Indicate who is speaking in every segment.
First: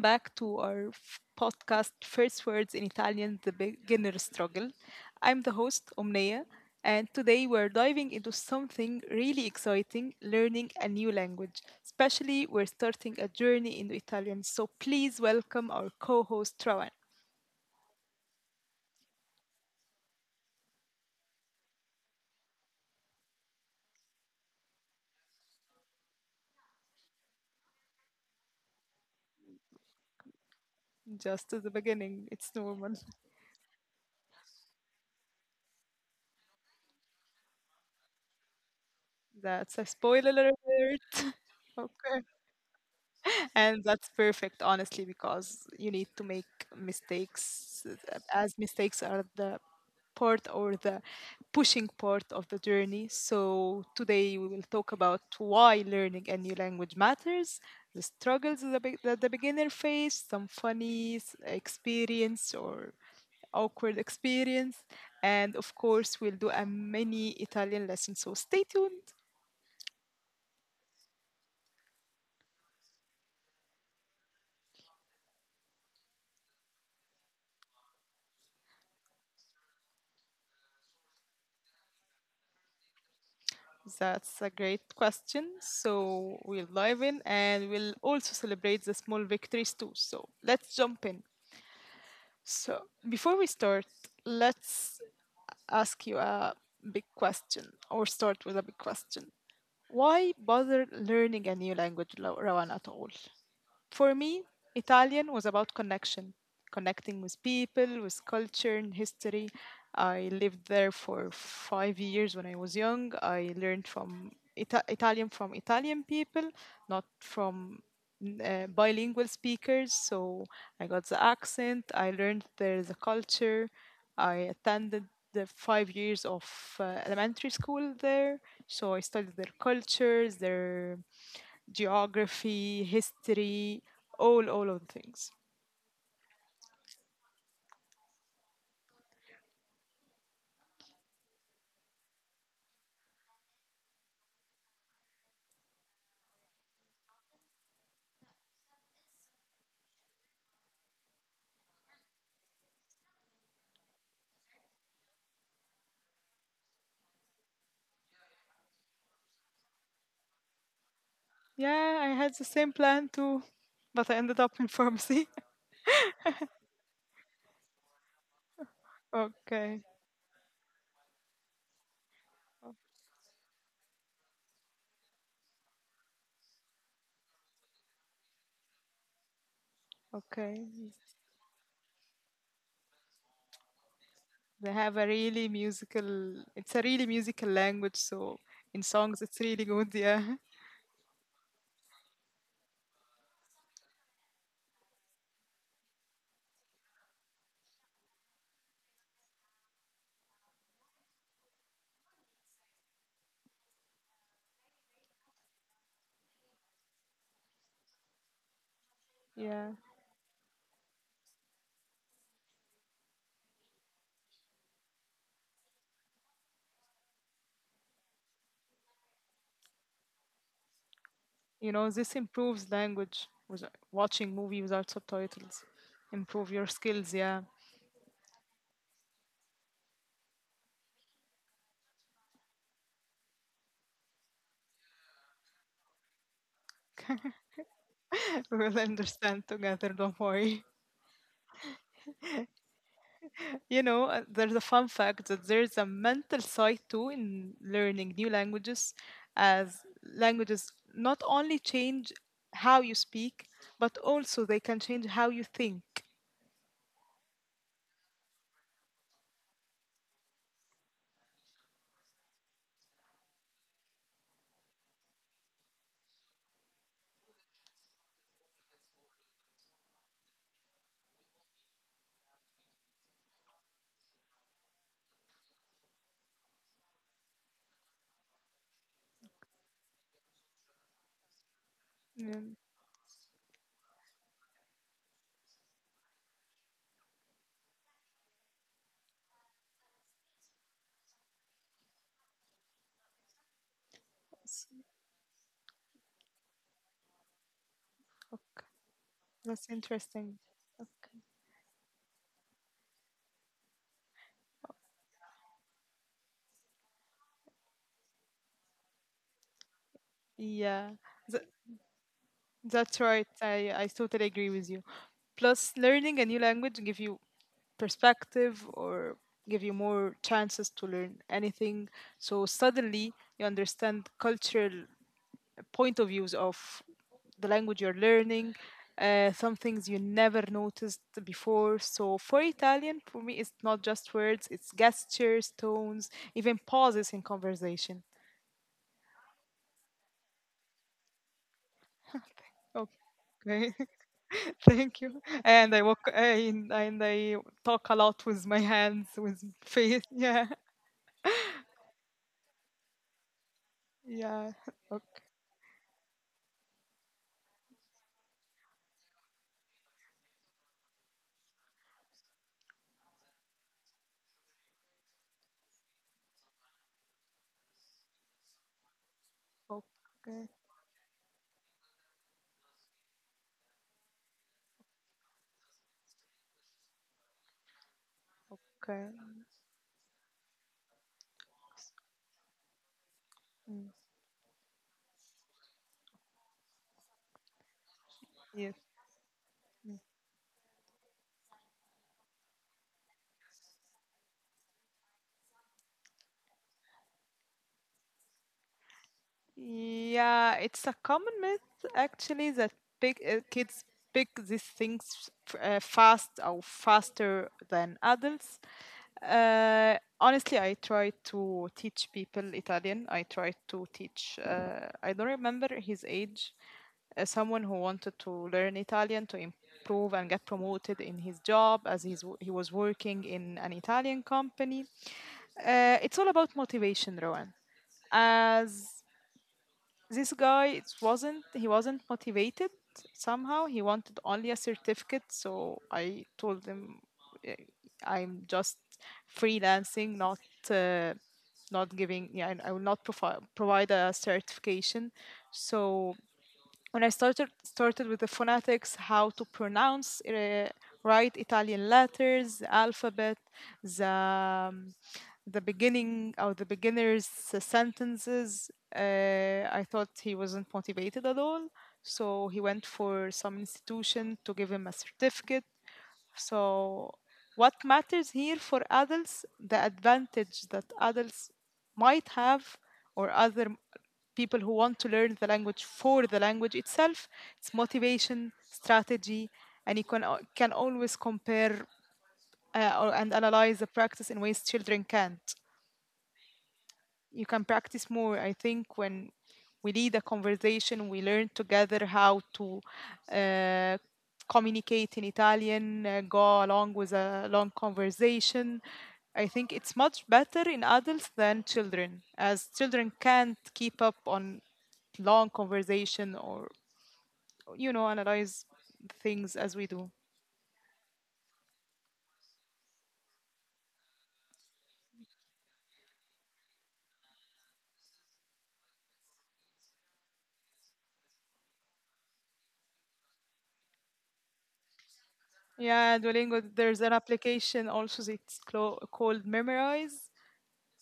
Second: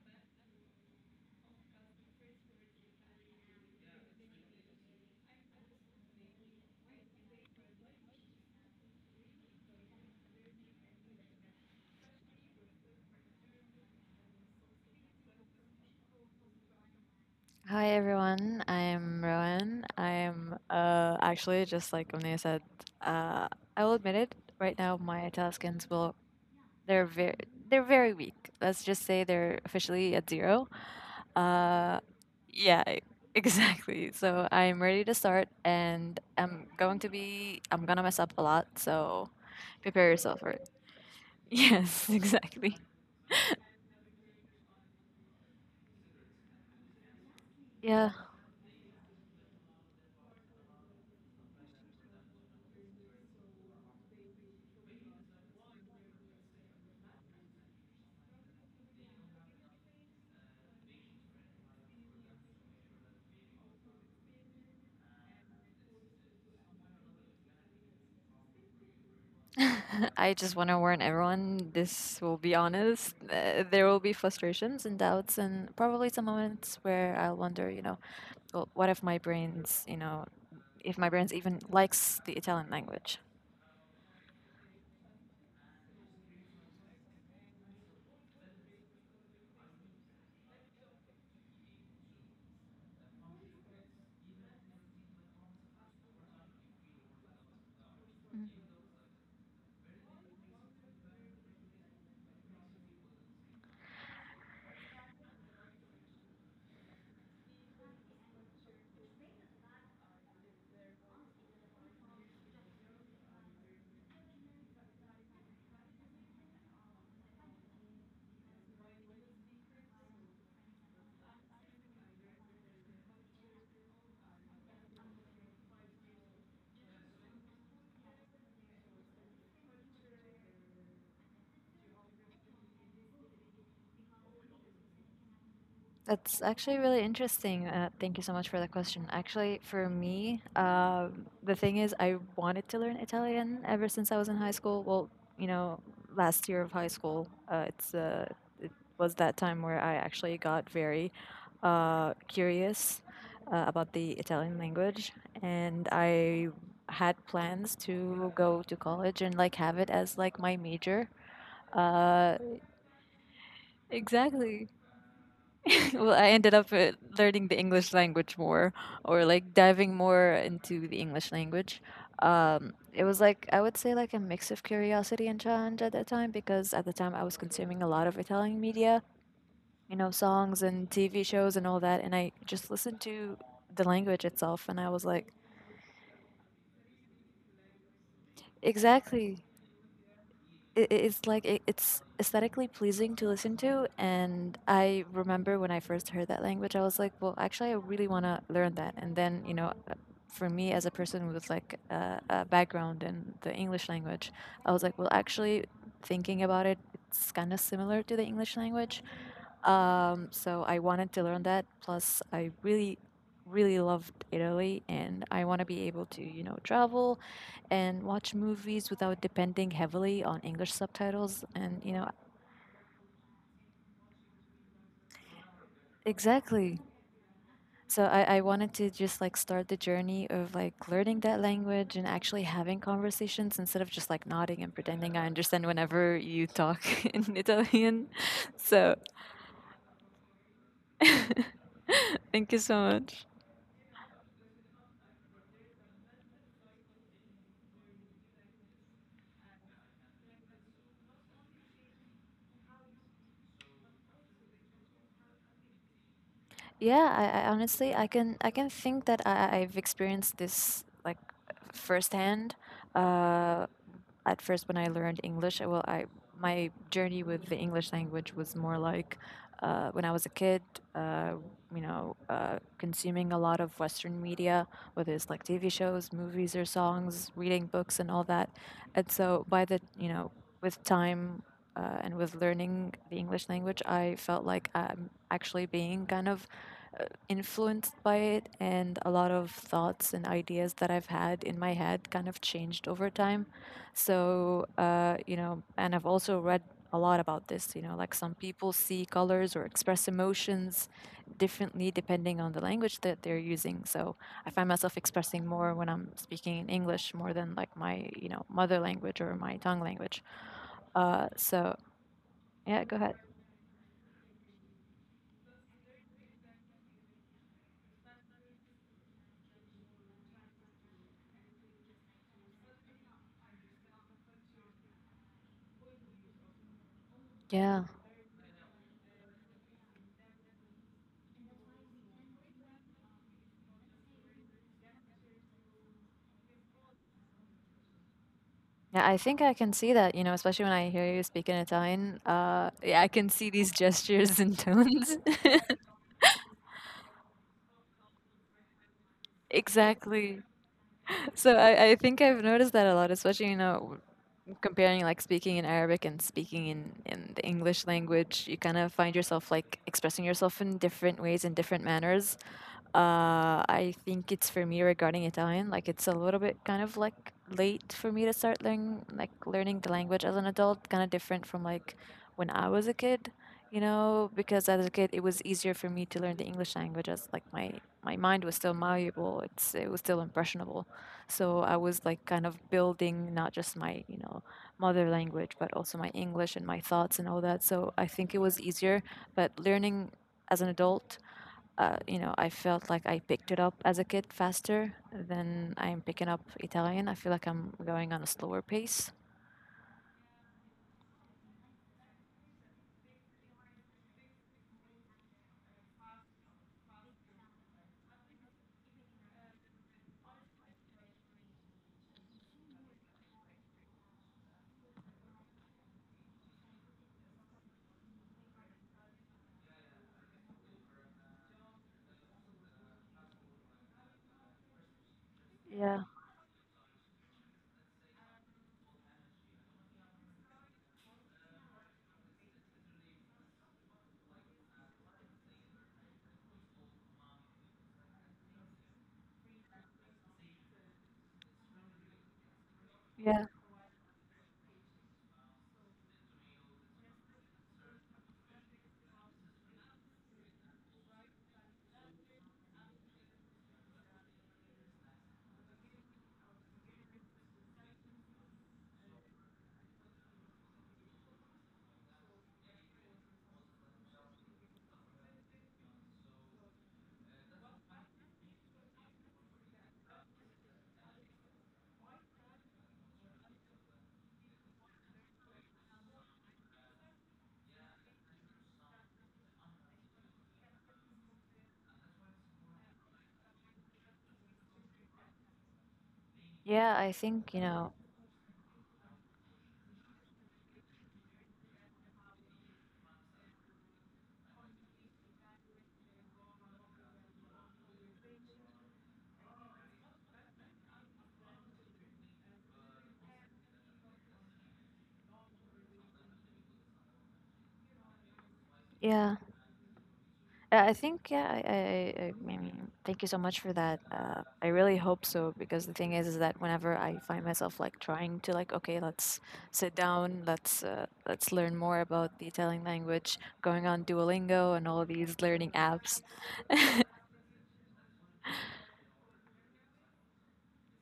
Speaker 1: back to our podcast First Words in Italian, The Beginner Struggle. I'm the host, Omnia, and today we're diving into something really exciting, learning a new language. Especially, we're starting a journey into Italian, so please welcome our co host, Trawan.
Speaker 2: Hi everyone, I'm Rowan. I'm actually just like Omnia said, uh, I will admit it. Right now, my Italians will they're very they're very weak. Let's just say they're officially at zero.
Speaker 1: Just at the
Speaker 2: Uh,
Speaker 1: beginning, it's
Speaker 2: yeah,
Speaker 1: normal.
Speaker 2: exactly. So I'm ready to start, and I'm going to be I'm gonna mess up a lot. So
Speaker 1: That's a
Speaker 2: prepare
Speaker 1: spoiler
Speaker 2: yourself for it.
Speaker 1: alert.
Speaker 2: Yes,
Speaker 1: Okay.
Speaker 2: exactly.
Speaker 1: And that's perfect, honestly, because you need to make mistakes,
Speaker 2: Yeah.
Speaker 1: as mistakes are the part or the pushing part of the journey. So, today we will talk about why learning a new language matters, the struggles that that the beginner face, some funny experience or awkward experience, and of course, we'll do a mini Italian lesson. So, stay tuned.
Speaker 2: I just want to warn everyone, this will be honest. There will be frustrations and doubts, and probably some moments where I'll wonder, well, what if my brain's, if my brain's even likes the Italian language?
Speaker 1: That's a great question. So we'll dive in and we'll also celebrate the small victories too. So let's jump in. So before we start, let's ask you a big question or start with a big question. Why bother learning a new language, Rawan, at all? For me, Italian was about connection, connecting with people, with culture and history. I lived there for 5 years when I was young. I learned from Italian, from Italian people, not from bilingual speakers. So I got the accent. I learned there the culture. I attended the 5 years of elementary school there. So I studied their cultures, their geography, history, all of things.
Speaker 2: That's actually really interesting. Thank you so much for that question. Actually, for me, the thing is, I wanted to learn Italian ever since I was in high school. Well, you know, last year of high school, it was that time where I actually got very curious about the Italian language, and I had plans to go to college and like have it as like my major.
Speaker 1: Yeah, I had
Speaker 2: Uh,
Speaker 1: the same plan too, but I ended up
Speaker 2: exactly.
Speaker 1: in pharmacy.
Speaker 2: well, I ended up learning the English language more, or like
Speaker 1: Okay,
Speaker 2: diving more into the English language. It was like I would say like a mix of curiosity and challenge at that time because at the time I was consuming a lot of Italian media, you know, songs
Speaker 1: okay.
Speaker 2: and TV shows and all that, and I just listened to the language itself,
Speaker 1: They
Speaker 2: and I
Speaker 1: have
Speaker 2: was
Speaker 1: a
Speaker 2: like,
Speaker 1: really musical. It's a really musical language, so in songs
Speaker 2: exactly,
Speaker 1: it's really good. Yeah,
Speaker 2: it's like it's aesthetically pleasing to listen to. And I remember when I first heard that language, I was like, well, actually, I really want to learn that. And then, for me, as a person with like a background in the English language, I was like, well, actually, thinking about it, it's kind of similar to the English language.
Speaker 1: yeah.
Speaker 2: So I wanted to learn that. Plus, I really, really loved Italy, and I want to be able to, you know, travel and watch movies without depending heavily on English subtitles.
Speaker 1: You
Speaker 2: And,
Speaker 1: know,
Speaker 2: you know,
Speaker 1: this improves language. With watching movie without subtitles, improve your
Speaker 2: exactly.
Speaker 1: skills. Yeah,
Speaker 2: So I wanted to just like start the journey of like learning that language and actually having conversations instead of just like nodding and pretending I understand whenever you talk in Italian.
Speaker 1: we will
Speaker 2: So
Speaker 1: understand together. Don't worry.
Speaker 2: thank you so much.
Speaker 1: You know, there's a fun fact that there's a mental side too in learning new languages, as languages not only change how you speak, but also they can change how you think.
Speaker 2: Yeah, I honestly I can think that I've experienced this like firsthand. Uh, At first, when I learned English, well, I my journey with the English language was more like when I was a kid, uh, consuming a lot of Western media, whether it's like TV shows, movies, or songs, reading books, and all that. And so, by the you know, with time and with
Speaker 1: Yeah,
Speaker 2: learning the English language, I felt like I'm actually being kind of influenced by it, and a lot of thoughts and ideas that I've had in my head kind of changed over time.
Speaker 1: that's,
Speaker 2: So, and I've also read a lot about this, you know, like some
Speaker 1: ok-
Speaker 2: people see colors or
Speaker 1: that's
Speaker 2: express
Speaker 1: interesting.
Speaker 2: emotions differently depending on the language that they're using. So I find myself expressing more when I'm speaking in English more than like my, you know, mother language or my tongue language.
Speaker 1: Yeah, th-
Speaker 2: So yeah, go
Speaker 1: that's
Speaker 2: ahead.
Speaker 1: right. I totally agree with you. Plus, learning a new language give you perspective or give you more chances to learn anything. So suddenly you understand cultural point of views of the language
Speaker 2: Yeah.
Speaker 1: you're learning, some things you never noticed before. So for Italian, for me, it's not just words, it's gestures, tones, even pauses in conversation.
Speaker 2: Yeah, I think I can see that, you know, especially when I hear you speak in Italian. Yeah, I can see these
Speaker 1: Okay,
Speaker 2: gestures and
Speaker 1: thank
Speaker 2: tones.
Speaker 1: you. And I walk and I talk a lot with my hands, with face.
Speaker 2: Exactly.
Speaker 1: Yeah,
Speaker 2: So I think I've noticed that a lot, especially, you know,
Speaker 1: yeah.
Speaker 2: comparing
Speaker 1: Okay,
Speaker 2: like speaking in Arabic and speaking in the English language. You kind of find yourself like expressing yourself in different ways in different manners. I think it's for me regarding Italian. Like it's a little bit kind of like late for me to start learning, the language as an
Speaker 1: okay,
Speaker 2: adult, kind of different from like when I was a kid, you know, because as a kid it was easier for me to learn the English language, as like my mind was still
Speaker 1: okay.
Speaker 2: malleable. It was still impressionable. So I was like kind of building not just
Speaker 1: Mm.
Speaker 2: my, you know, mother language, but also my English and my thoughts and all that. So I think it was
Speaker 1: Yes.
Speaker 2: easier, but learning as an adult, you know, I felt like I picked it up as a kid faster than I'm picking up Italian. I feel like I'm going on a slower pace.
Speaker 1: Yeah, it's a common myth actually that big kids pick these things fast or faster than adults. Honestly, I try to teach people Italian. I try to teach. I don't remember his age. Someone who wanted to learn Italian to improve and get promoted in his job as he was working in an Italian company.
Speaker 2: Yeah,
Speaker 1: It's all about motivation, Rowan. As this guy, it wasn't he wasn't motivated, somehow he wanted only a certificate, so I told him, "Eh, I'm just freelancing, not uh, not giving, yeah, I will not
Speaker 2: yeah,
Speaker 1: provide a certification." So when I started with the phonetics, how to pronounce right Italian letters, the alphabet, the um, the beginning or the beginners sentences. I thought he wasn't motivated at all, so he went for some institution to give him a certificate. So, what matters here for adults, the advantage that adults might have, or other people who want to learn the language for the language itself, it's motivation, strategy, and you can, can always compare and analyze the practice in ways children can't.
Speaker 2: yeah. I
Speaker 1: You
Speaker 2: think you
Speaker 1: can
Speaker 2: know.
Speaker 1: practice more. I think when we lead a conversation, we learn together how to uh, communicate in Italian, go along with a long conversation. I think it's much better in adults than children, as children can't keep up on long conversation or you know analyze
Speaker 2: Yeah,
Speaker 1: things as we do.
Speaker 2: I think yeah. I mean, thank you so much for that. I really hope so, because the thing is that whenever I find myself like trying to like, okay, let's sit down, let's learn more about the Italian language, going on Duolingo and all these learning
Speaker 1: Yeah,
Speaker 2: apps.
Speaker 1: Duolingo. There's an application also that's called Memorize,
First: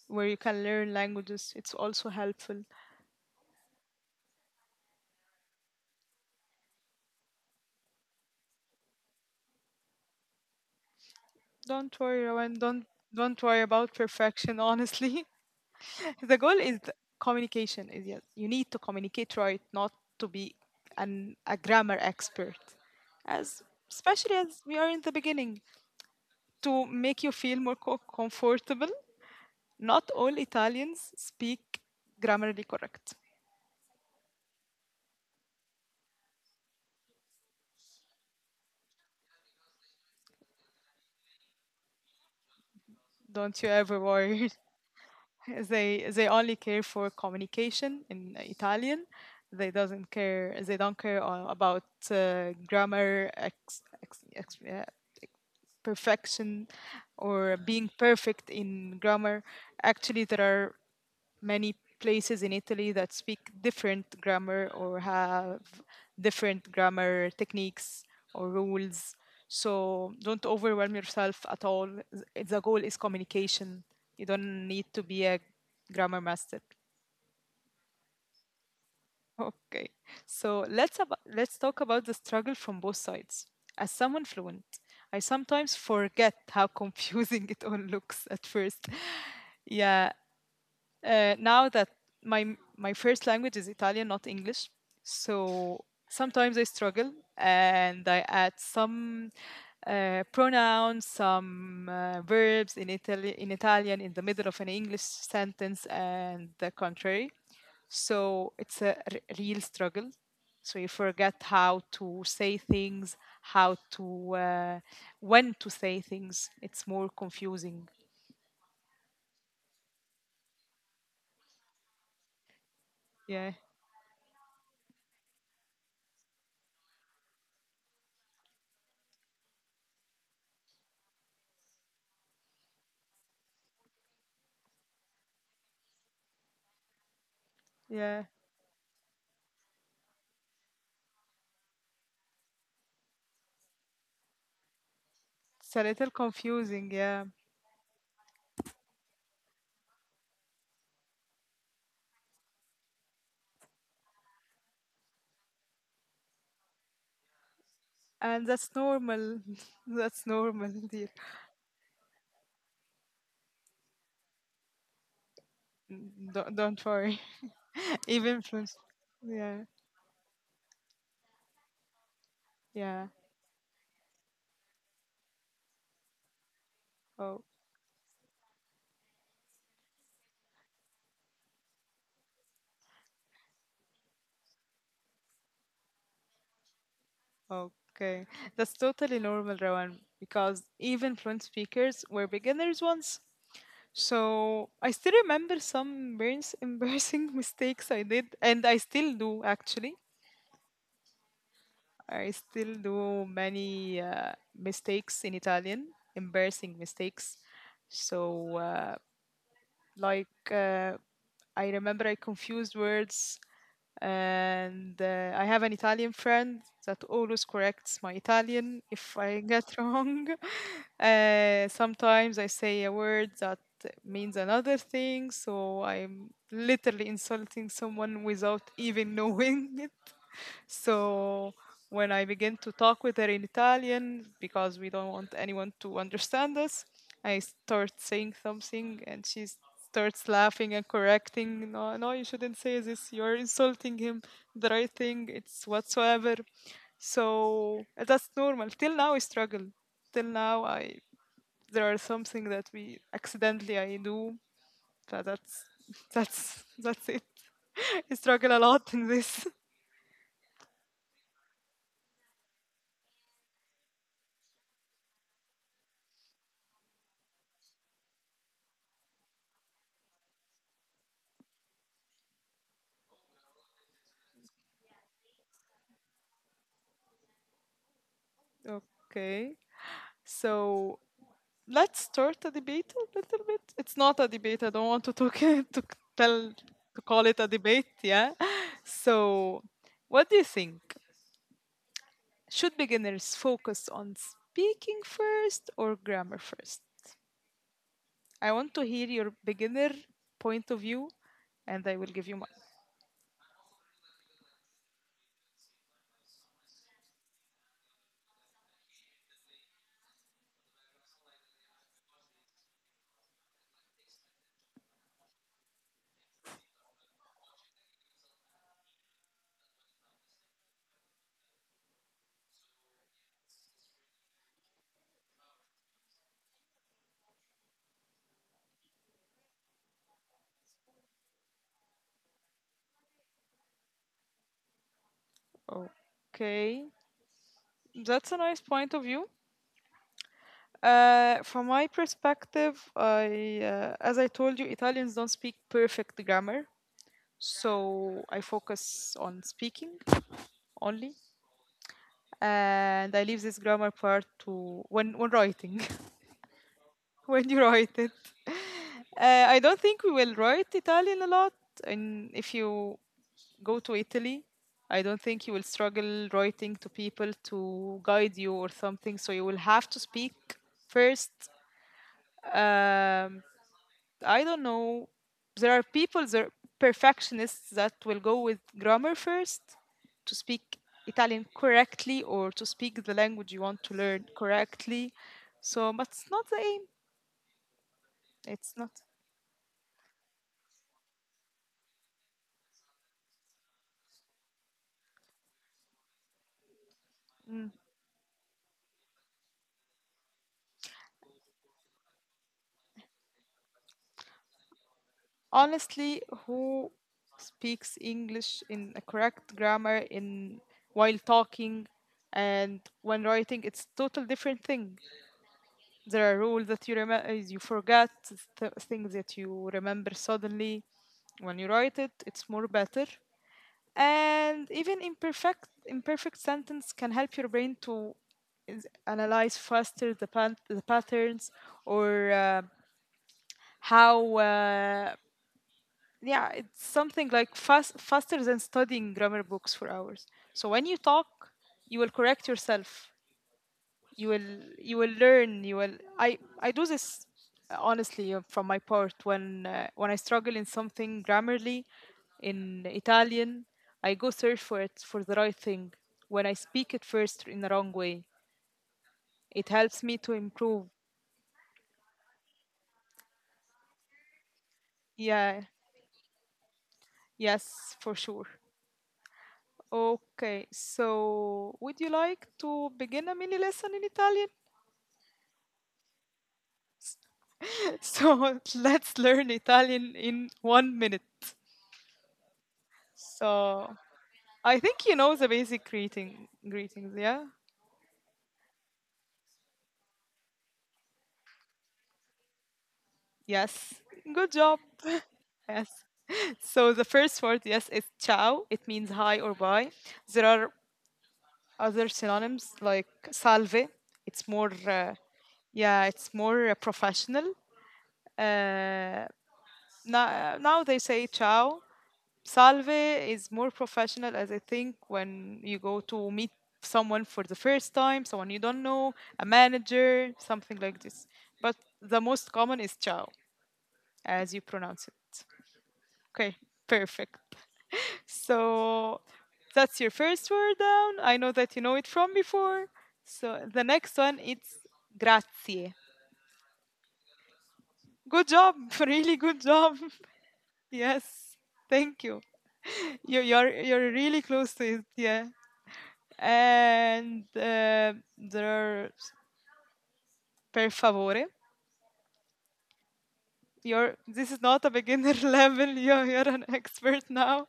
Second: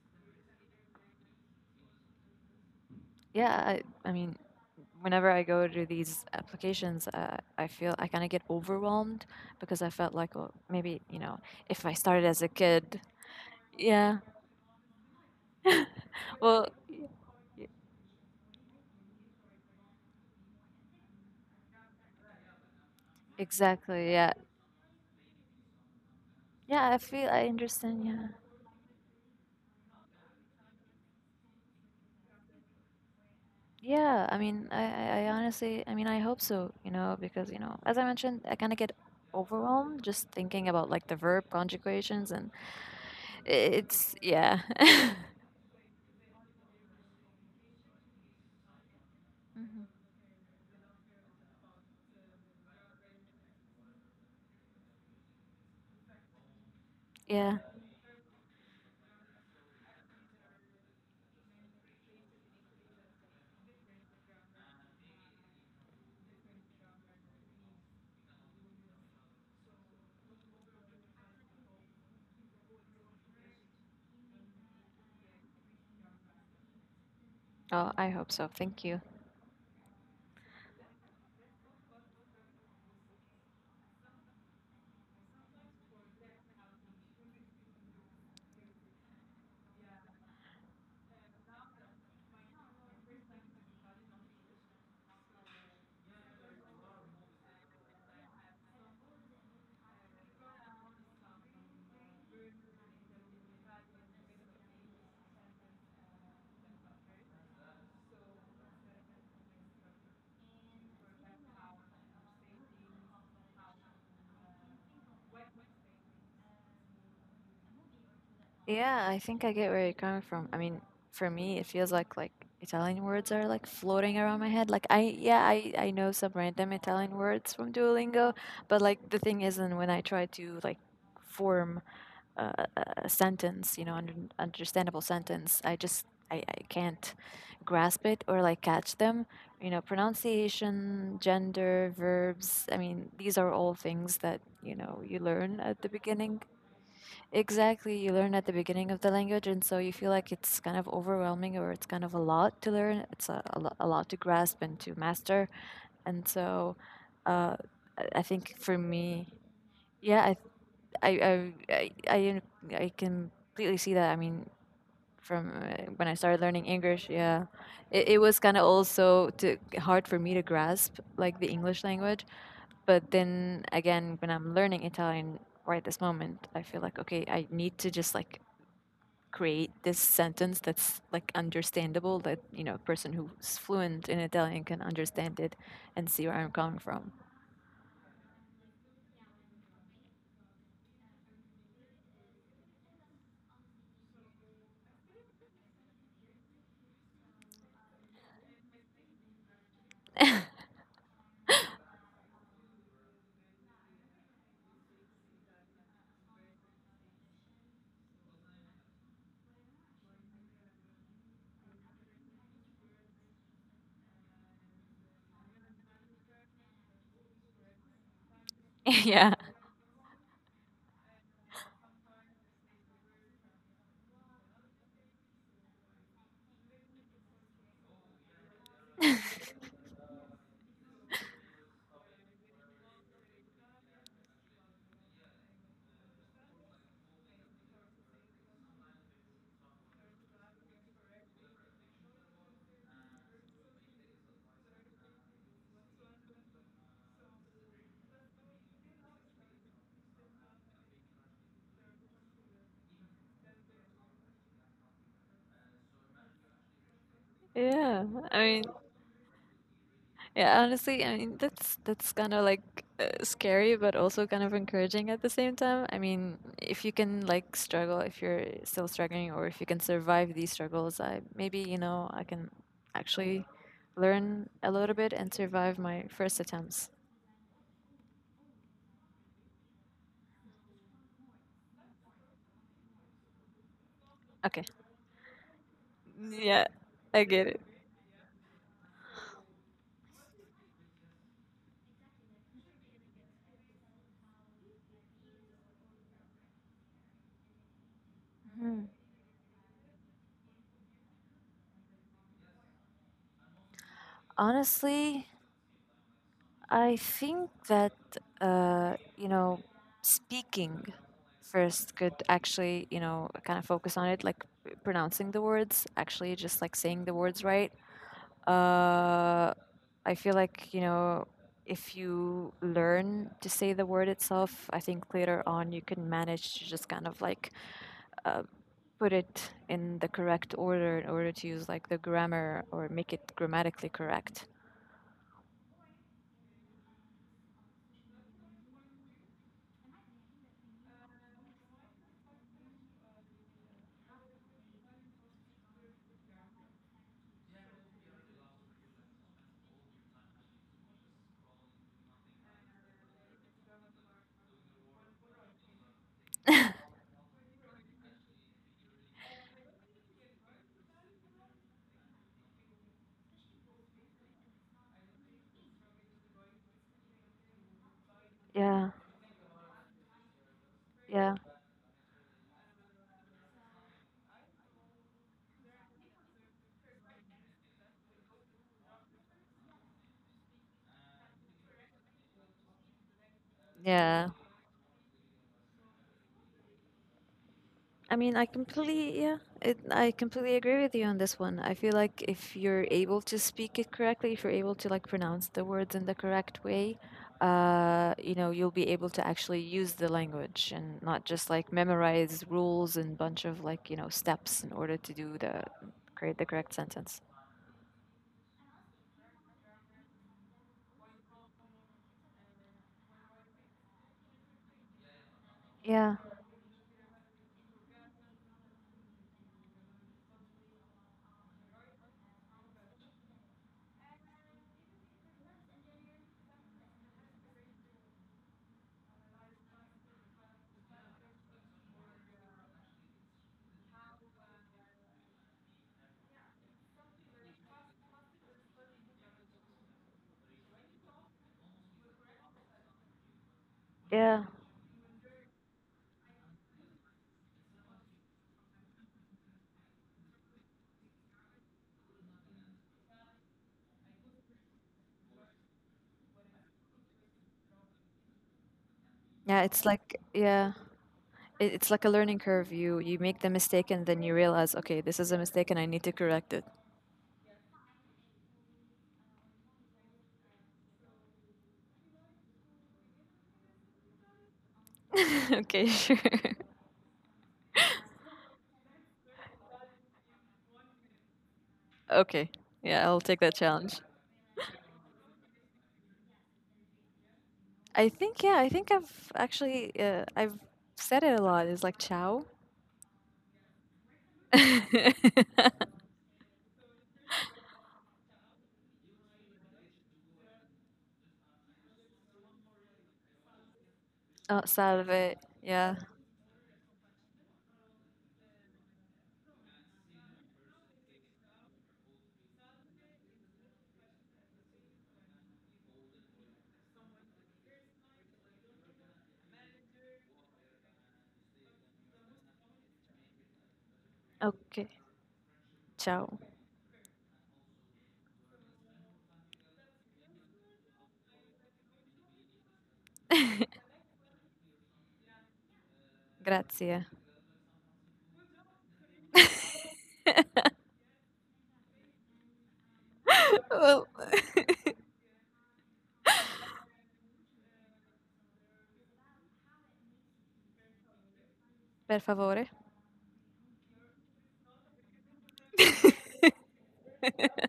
Speaker 1: where you can learn languages. It's also helpful.
Speaker 2: Yeah, I mean, whenever I go to these applications, I feel I kind of get overwhelmed because I felt like, well, maybe, you know, if I
Speaker 1: Don't worry,
Speaker 2: started as a
Speaker 1: Rowan. Don't
Speaker 2: kid,
Speaker 1: don't worry about
Speaker 2: yeah.
Speaker 1: perfection. Honestly, the goal
Speaker 2: well,
Speaker 1: is
Speaker 2: y-
Speaker 1: communication. Is, yes, you need to communicate right, not to be an a grammar expert, as
Speaker 2: exactly, yeah.
Speaker 1: especially as we are in the beginning. To
Speaker 2: Yeah, I
Speaker 1: make
Speaker 2: feel,
Speaker 1: you
Speaker 2: I
Speaker 1: feel more
Speaker 2: understand, yeah.
Speaker 1: comfortable, not all Italians speak grammatically correct.
Speaker 2: Yeah, I mean, I honestly, I mean, I hope so, you know, because, you know, as I mentioned, I kind of get overwhelmed just thinking about like the verb conjugations, and
Speaker 1: Don't you ever
Speaker 2: it's,
Speaker 1: worry.
Speaker 2: yeah.
Speaker 1: They only care for communication in Italian. They
Speaker 2: hmm
Speaker 1: doesn't care. They don't care about grammar, perfection, or
Speaker 2: yeah.
Speaker 1: being perfect in grammar. Actually, there are many places in Italy that speak different grammar or have different grammar techniques or rules. So don't overwhelm yourself at all. The goal is communication. You don't need to be a grammar master.
Speaker 2: Oh, I hope so. Thank you.
Speaker 1: Okay. So let's talk about the struggle from both sides. As someone fluent, I sometimes forget how confusing it all looks at first. Yeah, now that my first language is Italian, not English, so sometimes I struggle and I add some pronouns, some verbs in in Italian in the middle of an English sentence and the contrary. So it's a real struggle. So you forget how to say things, how to when to say things. It's more confusing.
Speaker 2: Yeah, I think I get where you're coming from. I mean, for me, it feels like Italian words are
Speaker 1: Yeah,
Speaker 2: like floating around my head. Like yeah, I know some random Italian words from Duolingo, but like the thing is, and when I try to like form a sentence, you know, an understandable sentence, I just I can't grasp it
Speaker 1: yeah.
Speaker 2: or like catch them. You know, pronunciation, gender, verbs. I mean, these are all things that you know you learn
Speaker 1: It's
Speaker 2: at
Speaker 1: a
Speaker 2: the
Speaker 1: little
Speaker 2: beginning.
Speaker 1: confusing. Yeah.
Speaker 2: Exactly, you learn at the beginning of the language, and so you feel like it's kind of overwhelming, or it's kind of a lot to learn. It's a lot to grasp and to master. And so uh, I
Speaker 1: And
Speaker 2: think
Speaker 1: that's
Speaker 2: for me,
Speaker 1: normal.
Speaker 2: yeah,
Speaker 1: That's normal,
Speaker 2: I, I,
Speaker 1: dear.
Speaker 2: I, I, I I can completely see that. I mean, from when I started learning
Speaker 1: Don't
Speaker 2: English,
Speaker 1: worry.
Speaker 2: yeah, it was
Speaker 1: Even
Speaker 2: kind of
Speaker 1: from,
Speaker 2: also to,
Speaker 1: yeah,
Speaker 2: hard for me to grasp like the English language.
Speaker 1: yeah.
Speaker 2: But then again, when I'm learning Italian right this moment, I feel like, okay,
Speaker 1: Oh,
Speaker 2: I need to just like create this sentence that's like understandable, that you know a person who's fluent in Italian can understand it and see where I'm coming from.
Speaker 1: okay. That's totally normal, Rowan, because even fluent speakers were beginners once. So I still remember some embarrassing mistakes I did, and I still do actually. I still do many mistakes in Italian, embarrassing mistakes. So, uh, like, uh, I remember I confused words, and I have an Italian friend that always corrects my Italian if
Speaker 2: yeah.
Speaker 1: I get wrong. Sometimes I say a word that means another thing, so I'm literally insulting someone without even knowing it. So when I begin to talk with her in Italian, because we don't want anyone to understand us, I start saying something and she starts laughing and correcting. No, no, you shouldn't say this. You're insulting him. The right thing, it's whatsoever. So that's normal. Till now, I struggle. Till now, I there are something that we accidentally I do. That's that's it.
Speaker 2: yeah.
Speaker 1: I
Speaker 2: I
Speaker 1: struggle a
Speaker 2: mean
Speaker 1: lot in this.
Speaker 2: Yeah, honestly, I mean that's kind of like scary, but also kind of encouraging at the same time. I mean, if you can like struggle, if you're still struggling, or if you can survive these struggles, I maybe you know I can actually learn a little bit and survive my first attempts.
Speaker 1: Okay. So let's start a debate a little bit. It's not a debate.
Speaker 2: Okay,
Speaker 1: I don't want to talk tell
Speaker 2: yeah,
Speaker 1: to
Speaker 2: I
Speaker 1: call it
Speaker 2: get
Speaker 1: a
Speaker 2: it.
Speaker 1: debate. Yeah. So, what do you think? Should beginners focus on speaking first or grammar first? I want to
Speaker 2: Mhm.
Speaker 1: hear your beginner point of view, and I will give you
Speaker 2: Honestly, I think that you know speaking first could actually you know kind of focus on it, like pronouncing the words, actually just like saying the words right. Uh, I feel like you know if you learn to say the word itself, I think later on you can manage to just kind of like uh, put it in the correct order in order to use like the grammar or make it grammatically correct.
Speaker 1: mine. Okay, that's a nice point of view. From my perspective, as I told you, Italians don't speak perfect grammar. So I focus on speaking only, and I leave this grammar part to when writing, when you write it. I don't think we will write Italian a lot, and if you go to Italy, I don't think you will struggle writing to people to guide you or
Speaker 2: Yeah,
Speaker 1: something. So you will have to speak first.
Speaker 2: yeah,
Speaker 1: um, I don't know. There are perfectionists that will go with grammar first to speak Italian correctly or to speak the language you want to learn
Speaker 2: yeah.
Speaker 1: correctly. So, but it's not the aim.
Speaker 2: I mean, I
Speaker 1: It's not.
Speaker 2: completely, yeah, I completely agree with you on this one. I feel like if you're able to speak it correctly, if you're able to like pronounce the words in the correct way,
Speaker 1: Mm.
Speaker 2: you know, you'll be able to actually use the language and not just like memorize rules and bunch of like, you know, steps in order to do the
Speaker 1: Honestly,
Speaker 2: create the correct
Speaker 1: who
Speaker 2: sentence.
Speaker 1: speaks English in a correct grammar in while talking, and when writing, it's total different thing.
Speaker 2: Yeah,
Speaker 1: There are rules that you remember, you forget, things that you remember suddenly. When you write it, it's more better. And even imperfect sentence can help your brain to analyze faster the patterns or how yeah, it's something like faster than studying grammar books for hours. So when you talk you will correct yourself, you
Speaker 2: yeah,
Speaker 1: will, you will learn, you will, I do this, honestly, from my part, when I struggle in something grammarly in Italian, I go search for it for the right thing when I speak it first in the wrong way.
Speaker 2: yeah.
Speaker 1: It
Speaker 2: It's
Speaker 1: helps me
Speaker 2: like
Speaker 1: to
Speaker 2: yeah,
Speaker 1: improve.
Speaker 2: it's like a learning curve. You make the mistake and then you realize, okay, this is a
Speaker 1: Yeah,
Speaker 2: mistake and I need to correct it.
Speaker 1: yes, for sure. Okay, so would you like to begin a mini lesson in Italian?
Speaker 2: okay, sure.
Speaker 1: So let's learn Italian in 1 minute.
Speaker 2: Okay. Yeah, I'll take that
Speaker 1: So
Speaker 2: challenge.
Speaker 1: I think you know the basic greetings, yeah?
Speaker 2: I think yeah, I think I've actually I've said it a lot. It's like ciao.
Speaker 1: Yes. Good job.
Speaker 2: oh,
Speaker 1: Yes. So the first word, yes, is ciao. It means hi or bye. There are other synonyms like salve. It's more,
Speaker 2: salve. Yeah.
Speaker 1: yeah, it's more professional. Uh, now they say ciao. Salve is more professional, as I think, when you go to meet someone for the first time, someone you don't know, a manager, something like this. But the most common is ciao, as you
Speaker 2: Okay.
Speaker 1: pronounce it.
Speaker 2: Ciao.
Speaker 1: Okay, perfect. So that's your first word down. I know that you know it from before. So the next one it's grazie.
Speaker 2: Grazie.
Speaker 1: Good job, really good job. Yes, thank you. You you're
Speaker 2: well,
Speaker 1: you're really close to it. Yeah. and There are per favore.
Speaker 2: per favore.
Speaker 1: You're This is not a beginner level. You're an expert now.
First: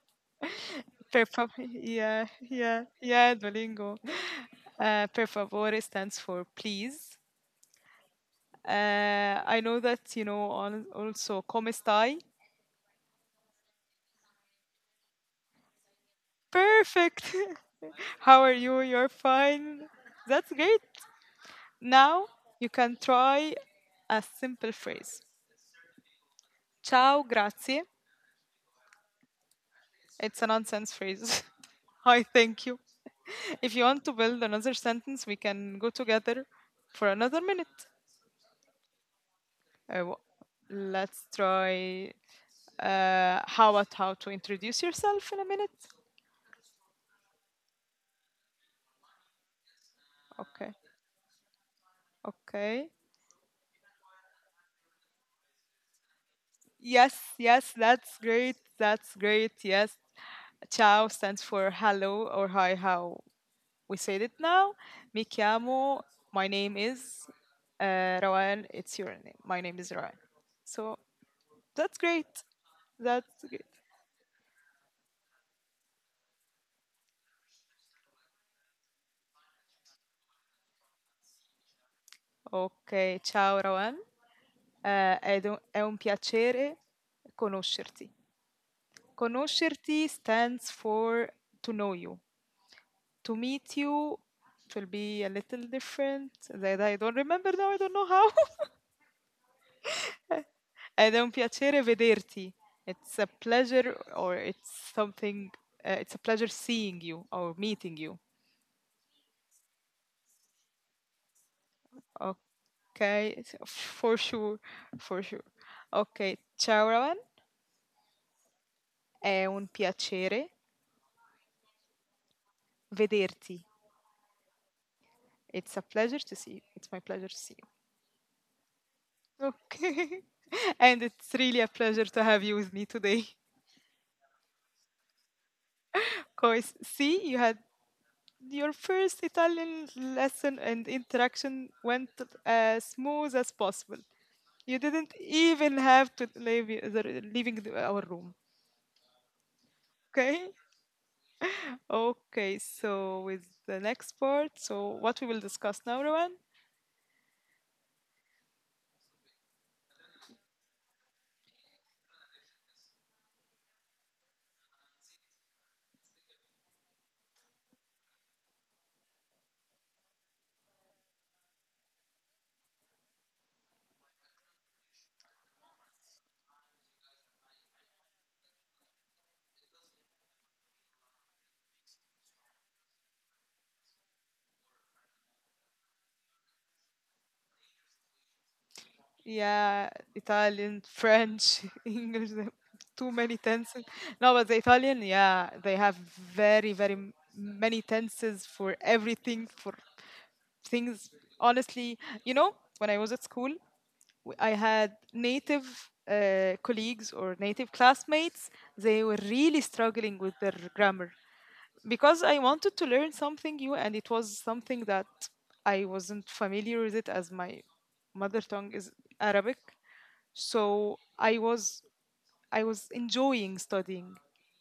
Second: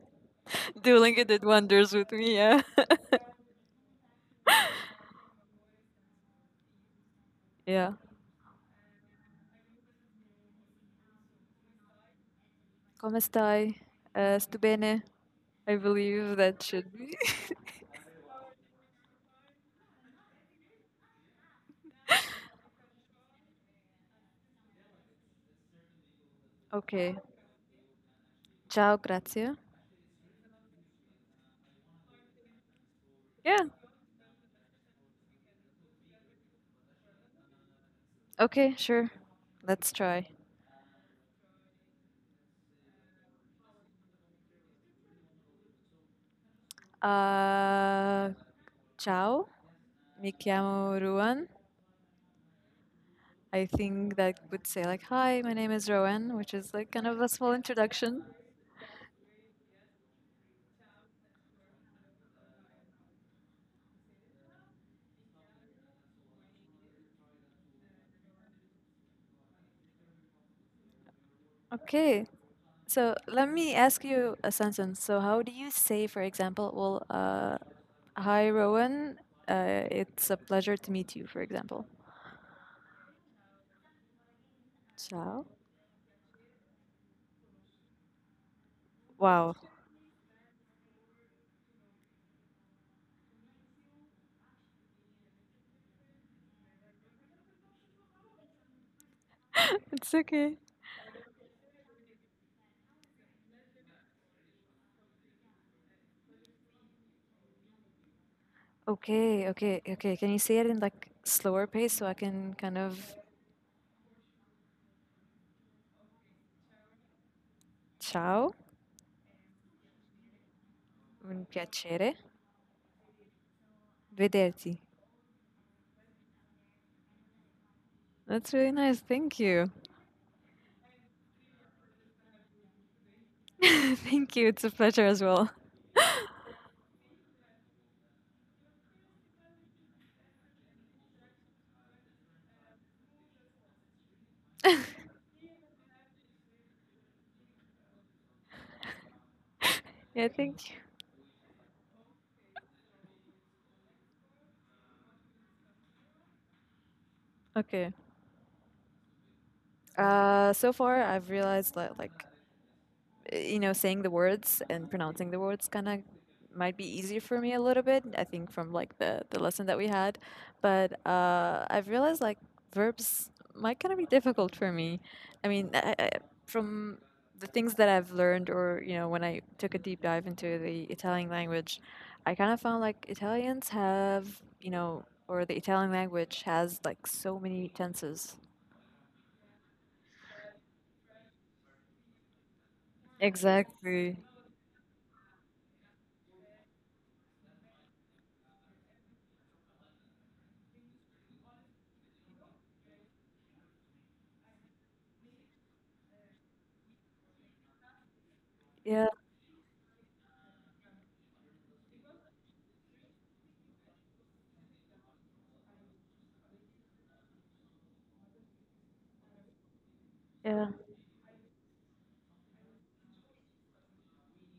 Speaker 1: Per
Speaker 2: Duolingo did
Speaker 1: favore,
Speaker 2: wonders with
Speaker 1: yeah,
Speaker 2: me, yeah.
Speaker 1: yeah, yeah. Duolingo. Per favore stands for please.
Speaker 2: Yeah.
Speaker 1: I know that you know also come stai.
Speaker 2: Come stai? Sto bene. I believe that should be.
Speaker 1: Perfect. How are you? You're fine. That's great. Now you can try a simple phrase.
Speaker 2: okay.
Speaker 1: Ciao, grazie.
Speaker 2: Ciao, grazie.
Speaker 1: It's a nonsense phrase. Hi, thank you.
Speaker 2: Yeah.
Speaker 1: If you want to build another sentence, we can go together for another minute.
Speaker 2: Okay, sure. Let's try.
Speaker 1: Let's try. How about how to introduce yourself in a minute?
Speaker 2: Uh, ciao. Mi
Speaker 1: Okay.
Speaker 2: chiamo Ruan.
Speaker 1: Okay.
Speaker 2: I think that would say like, "Hi, my name is Rowan," which is like kind
Speaker 1: Yes.
Speaker 2: of a small
Speaker 1: Yes. That's
Speaker 2: introduction.
Speaker 1: great. That's great. Yes. Ciao stands for hello or hi. How we said it now. Mi chiamo. My name is Rowan. It's your name. My name is Rowan. So that's
Speaker 2: Okay,
Speaker 1: great.
Speaker 2: so
Speaker 1: That's
Speaker 2: let
Speaker 1: great.
Speaker 2: me ask you a sentence. So how do you say, for example, well, "Hi, Rowan. It's a pleasure to meet you," for example.
Speaker 1: Okay. Ciao, Rowan. Ehm, ed
Speaker 2: Ciao.
Speaker 1: è un è un piacere conoscerti.
Speaker 2: Wow.
Speaker 1: Conoscerti stands for to know you. To meet you, it will be a little different that I don't remember now, I don't know how.
Speaker 2: It's okay.
Speaker 1: Ed è un piacere vederti. It's a pleasure or it's something it's a pleasure seeing you or meeting you.
Speaker 2: Okay, okay, okay. Can you say it in like slower pace so I can kind of
Speaker 1: Okay, s for sure, for sure. Okay, ciao Rawan,
Speaker 2: ciao,
Speaker 1: è un piacere
Speaker 2: un piacere,
Speaker 1: vederti.
Speaker 2: vederti.
Speaker 1: It's a pleasure to see you. It's my pleasure to see you.
Speaker 2: That's really nice. Thank you.
Speaker 1: Okay. And it's really a pleasure to have you with me today.
Speaker 2: Thank you. It's a pleasure as well.
Speaker 1: Of course. See, you had your first Italian lesson and interaction went as smooth as possible. You didn't even have to leave our room.
Speaker 2: Yeah, I
Speaker 1: Okay?
Speaker 2: think
Speaker 1: Okay, so with the next part, so what we will discuss now, Rowan,
Speaker 2: okay. So far I've realized that like you know saying the words and pronouncing the words kind of might be easier for me a little bit. I think from like the lesson that we had, but I've realized like verbs might kind of be difficult for me. I mean, from the things that I've learned, or you know, when I took a deep dive into the Italian language, I kind of found like Italians have you know, or the Italian language has like so many tenses.
Speaker 1: yeah, Italian, French, English. Too many tenses.
Speaker 2: Exactly.
Speaker 1: No, but the Italian, yeah, they have very, very many tenses for everything, for things. Honestly, you know, when I was at school, I had native colleagues or native classmates. They
Speaker 2: Yeah,
Speaker 1: were really struggling with their grammar because I wanted to learn something new, and it was something that I wasn't familiar with it as my mother tongue is Arabic,
Speaker 2: yeah.
Speaker 1: so I was I was enjoying studying,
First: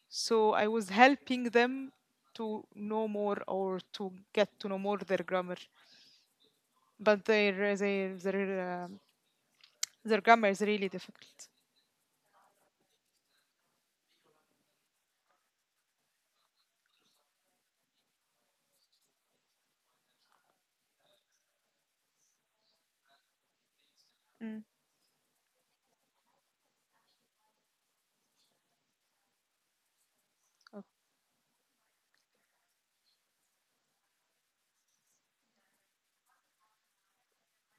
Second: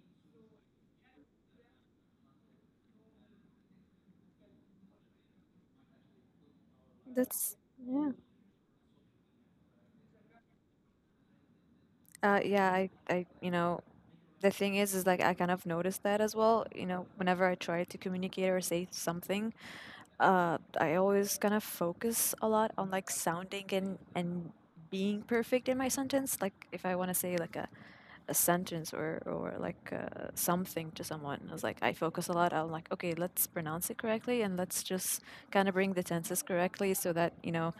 Speaker 1: so I was helping them to know more or to get to know more their grammar, but
Speaker 2: That's
Speaker 1: their
Speaker 2: yeah.
Speaker 1: their their, um their grammar is really difficult.
Speaker 2: Yeah, I you know, the thing is like I kind of noticed that as well. You know, whenever I try to communicate or say something, I always kind of focus a lot on like sounding and
Speaker 1: Mm.
Speaker 2: being perfect in my sentence. Like if I want to say like a sentence or like
Speaker 1: Oh.
Speaker 2: something to someone, I was like I focus a lot on like okay, let's pronounce it correctly and let's just kind of bring the tenses correctly so that, you know,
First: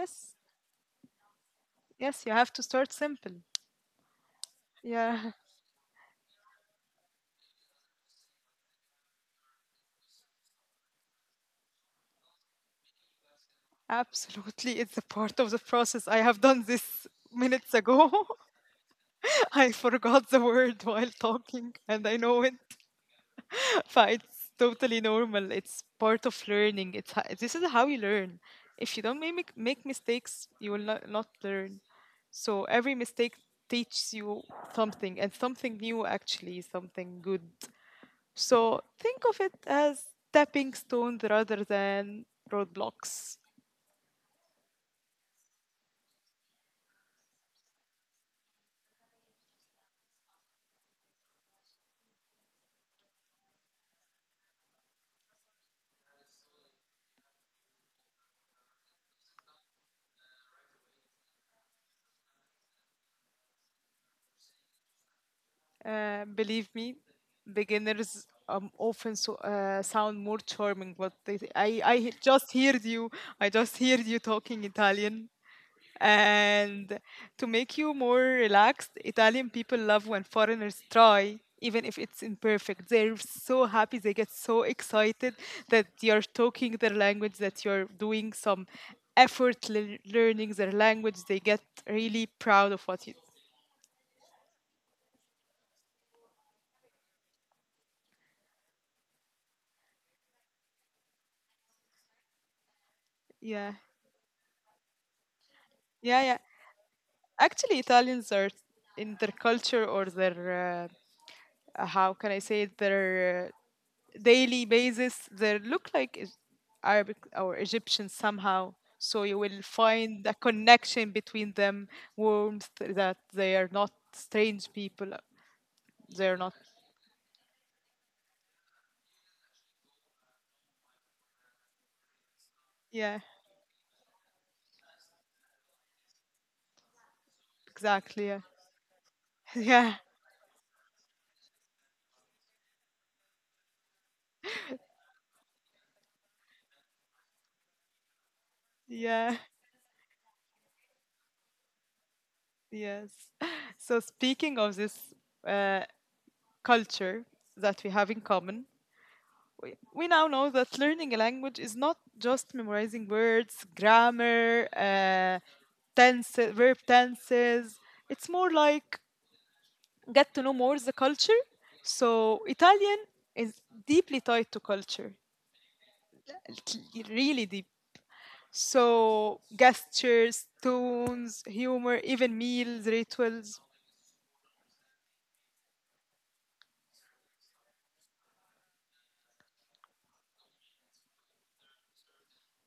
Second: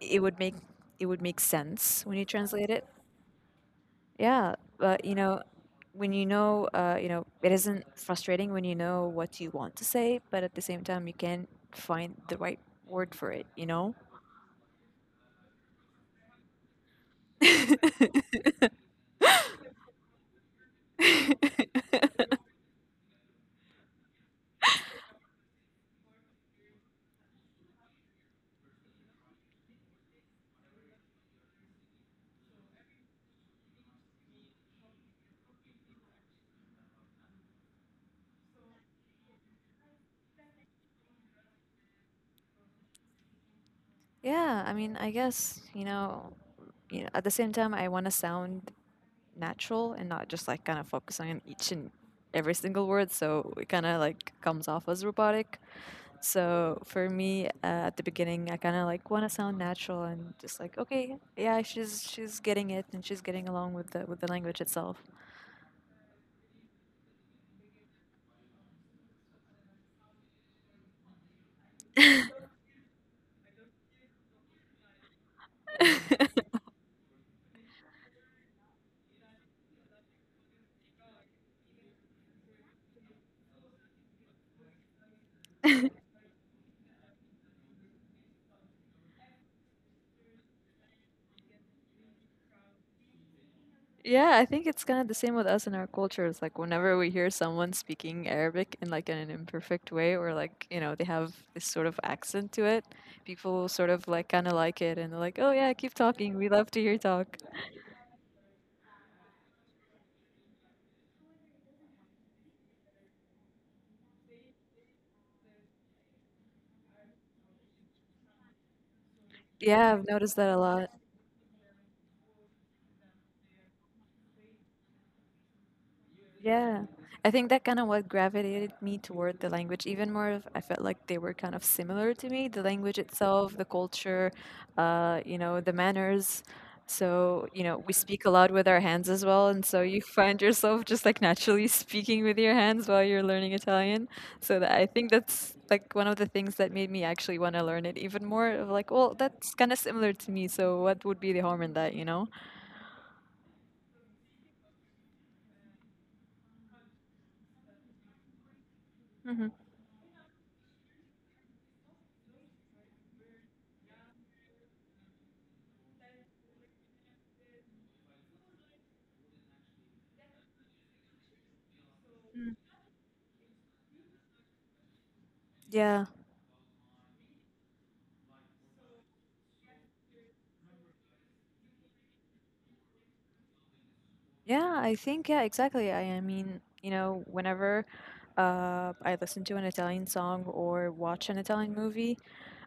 Speaker 2: it would make it would make sense when
Speaker 1: yes,
Speaker 2: you
Speaker 1: you have to
Speaker 2: translate it.
Speaker 1: start simple.
Speaker 2: Yeah, but you
Speaker 1: Yeah.
Speaker 2: know, when you know, it isn't frustrating when you know what you want to say, but at the same time, you can't find the right word for it. You know.
Speaker 1: Absolutely, it's a part of the process. I have done this minutes ago. I forgot the word while talking and I know it. But it's totally normal. It's part of learning. This is how you learn. If you don't make mistakes, you will not learn. So every mistake teaches you something, and something new actually, something good. So think of it as stepping stones rather than roadblocks.
Speaker 2: Yeah, I mean, I guess you know, you know. At the same time, I want to sound natural and not just like kind of focusing on each and every single word, so it kind of like comes off as robotic. So for me, at the beginning, I kind of like want to sound natural and just like, okay, yeah, she's getting it and she's getting along with the language itself.
Speaker 1: Believe me, beginners often so, sound more charming, but they, I he- just heard you. I just heard you talking Italian. And to make you more relaxed, Italian people love when foreigners try, even if it's imperfect. They're so happy, they get so excited that you're talking their language, that you're doing some effort learning their language. They get really proud of what you.
Speaker 2: Yeah, I think it's kind of the same with us in our cultures. Like whenever we hear someone speaking Arabic in like an imperfect way or like, you know, they have this sort of accent to it, people
Speaker 1: Yeah,
Speaker 2: sort of like kind of like it and they're like, "Oh yeah, keep
Speaker 1: yeah,
Speaker 2: talking.
Speaker 1: yeah.
Speaker 2: We love to hear you talk."
Speaker 1: Actually, Italians are in their culture or their. How can I say it? Their daily basis they look like Arabic or Egyptian somehow. So you will
Speaker 2: Yeah, I've
Speaker 1: find
Speaker 2: noticed
Speaker 1: a
Speaker 2: that a lot.
Speaker 1: connection between them, warmth that they are not strange people. They're not.
Speaker 2: Yeah, I think that kind of what gravitated me toward the language even more of I felt like they were kind of similar to me, the language
Speaker 1: Yeah,
Speaker 2: itself, the culture, you know, the manners. So, you know, we speak
Speaker 1: exactly.
Speaker 2: a
Speaker 1: Yeah,
Speaker 2: lot with our hands as well, and so
Speaker 1: yeah,
Speaker 2: you find yourself just like naturally speaking with your hands while you're learning Italian. So that I think that's like one of the things that made me actually want to learn it even more of like, well,
Speaker 1: yeah,
Speaker 2: that's kind of similar to me, so what would be the harm in that, you know?
Speaker 1: yes. So speaking of this uh, culture that we have in common,
Speaker 2: Hmm.
Speaker 1: we now know that learning a language is not just memorizing words, grammar, tenses, verb tenses. It's more like get to know more the culture. So Italian is deeply tied to culture,
Speaker 2: Yeah.
Speaker 1: really deep. So gestures, tones, humor, even meals, rituals.
Speaker 2: Yeah, I think yeah, exactly. I mean, you know, whenever I listen to an Italian song or watch an Italian movie,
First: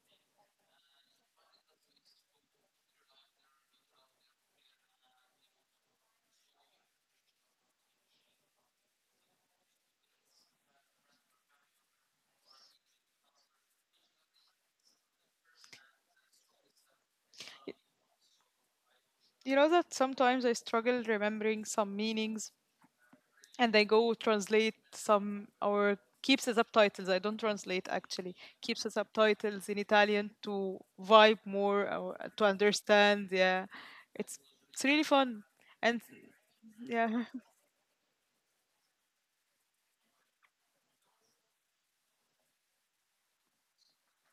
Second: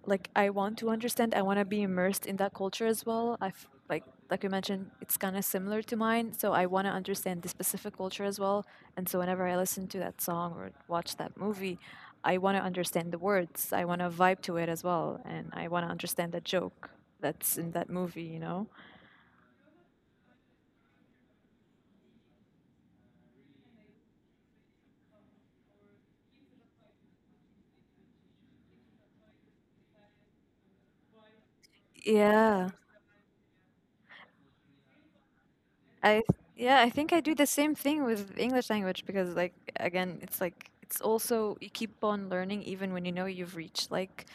Speaker 2: like I want to understand, I want to be immersed in that culture as well. I f- like you mentioned, it's kind of similar to mine, so I want to understand the specific culture as well. And so whenever I listen to that song or watch that movie, I want to understand the words. I want to vibe to it as well, and I want to understand the joke that's in that movie, you know?
Speaker 1: You know that sometimes I struggle remembering some meanings and they go translate some or keeps the subtitles. I don't translate actually. Keeps the subtitles in Italian to vibe more or to
Speaker 2: Yeah.
Speaker 1: understand. Yeah, it's it's really fun, and
Speaker 2: I yeah, I think I
Speaker 1: yeah,
Speaker 2: do the same thing with English language because like again, it's like it's also you keep on learning even when you know you've reached like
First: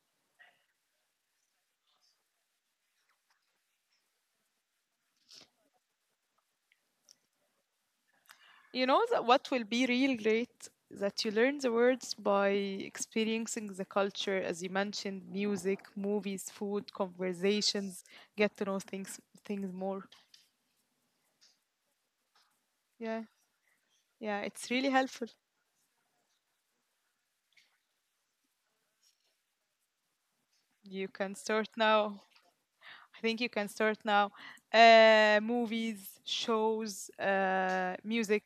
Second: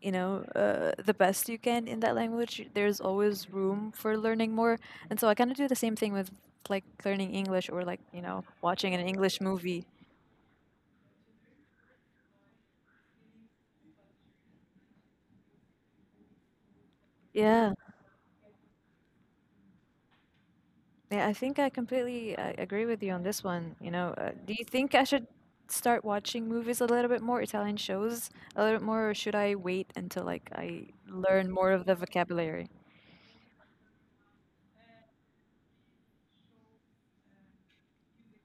Speaker 2: you know the best you can in that language. There's always room for learning more, and so I kind of do the same thing with like learning English or like you know
Speaker 1: you
Speaker 2: watching an
Speaker 1: know that
Speaker 2: English
Speaker 1: what will
Speaker 2: movie.
Speaker 1: be real great that you learn the words by experiencing the culture as you mentioned, music, movies, food,
Speaker 2: Yeah.
Speaker 1: conversations, get to know things more.
Speaker 2: Yeah, I think I completely agree with you on
Speaker 1: Yeah,
Speaker 2: this one. You know,
Speaker 1: yeah,
Speaker 2: do you
Speaker 1: it's really
Speaker 2: think I should
Speaker 1: helpful.
Speaker 2: start watching movies a little bit more, Italian shows a little bit more, or should I wait until like I
Speaker 1: You can
Speaker 2: learn
Speaker 1: start
Speaker 2: more of the
Speaker 1: now,
Speaker 2: vocabulary?
Speaker 1: I think you can start now. Movies, shows, music.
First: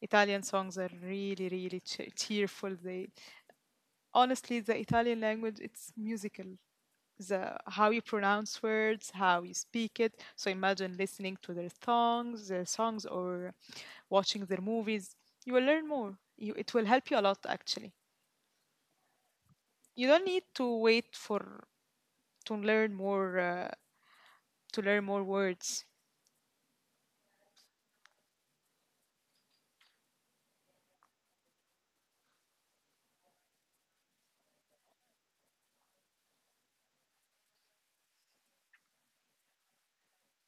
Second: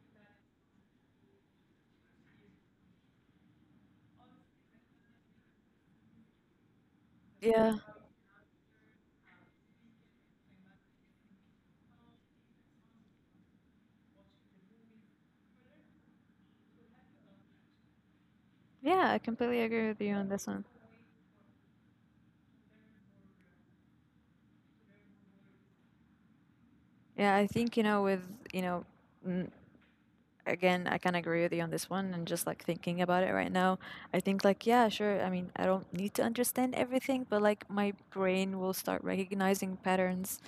Speaker 1: Italian songs are really, really cheerful. They honestly, the Italian language, it's musical. The
Speaker 2: Yeah,
Speaker 1: how you pronounce words, how you speak it. So imagine listening to their songs, or watching their movies. You will learn more. It will help you a lot, actually.
Speaker 2: yeah, I completely agree with
Speaker 1: You
Speaker 2: you
Speaker 1: don't
Speaker 2: on
Speaker 1: need
Speaker 2: this one.
Speaker 1: to wait for to learn more uh, to learn more words.
Speaker 2: Yeah, I think you know with you know. N- Again, I can agree with you on this one, and just like thinking about it right now, I think like yeah, sure. I mean, I don't need to understand everything, but like my brain will start recognizing patterns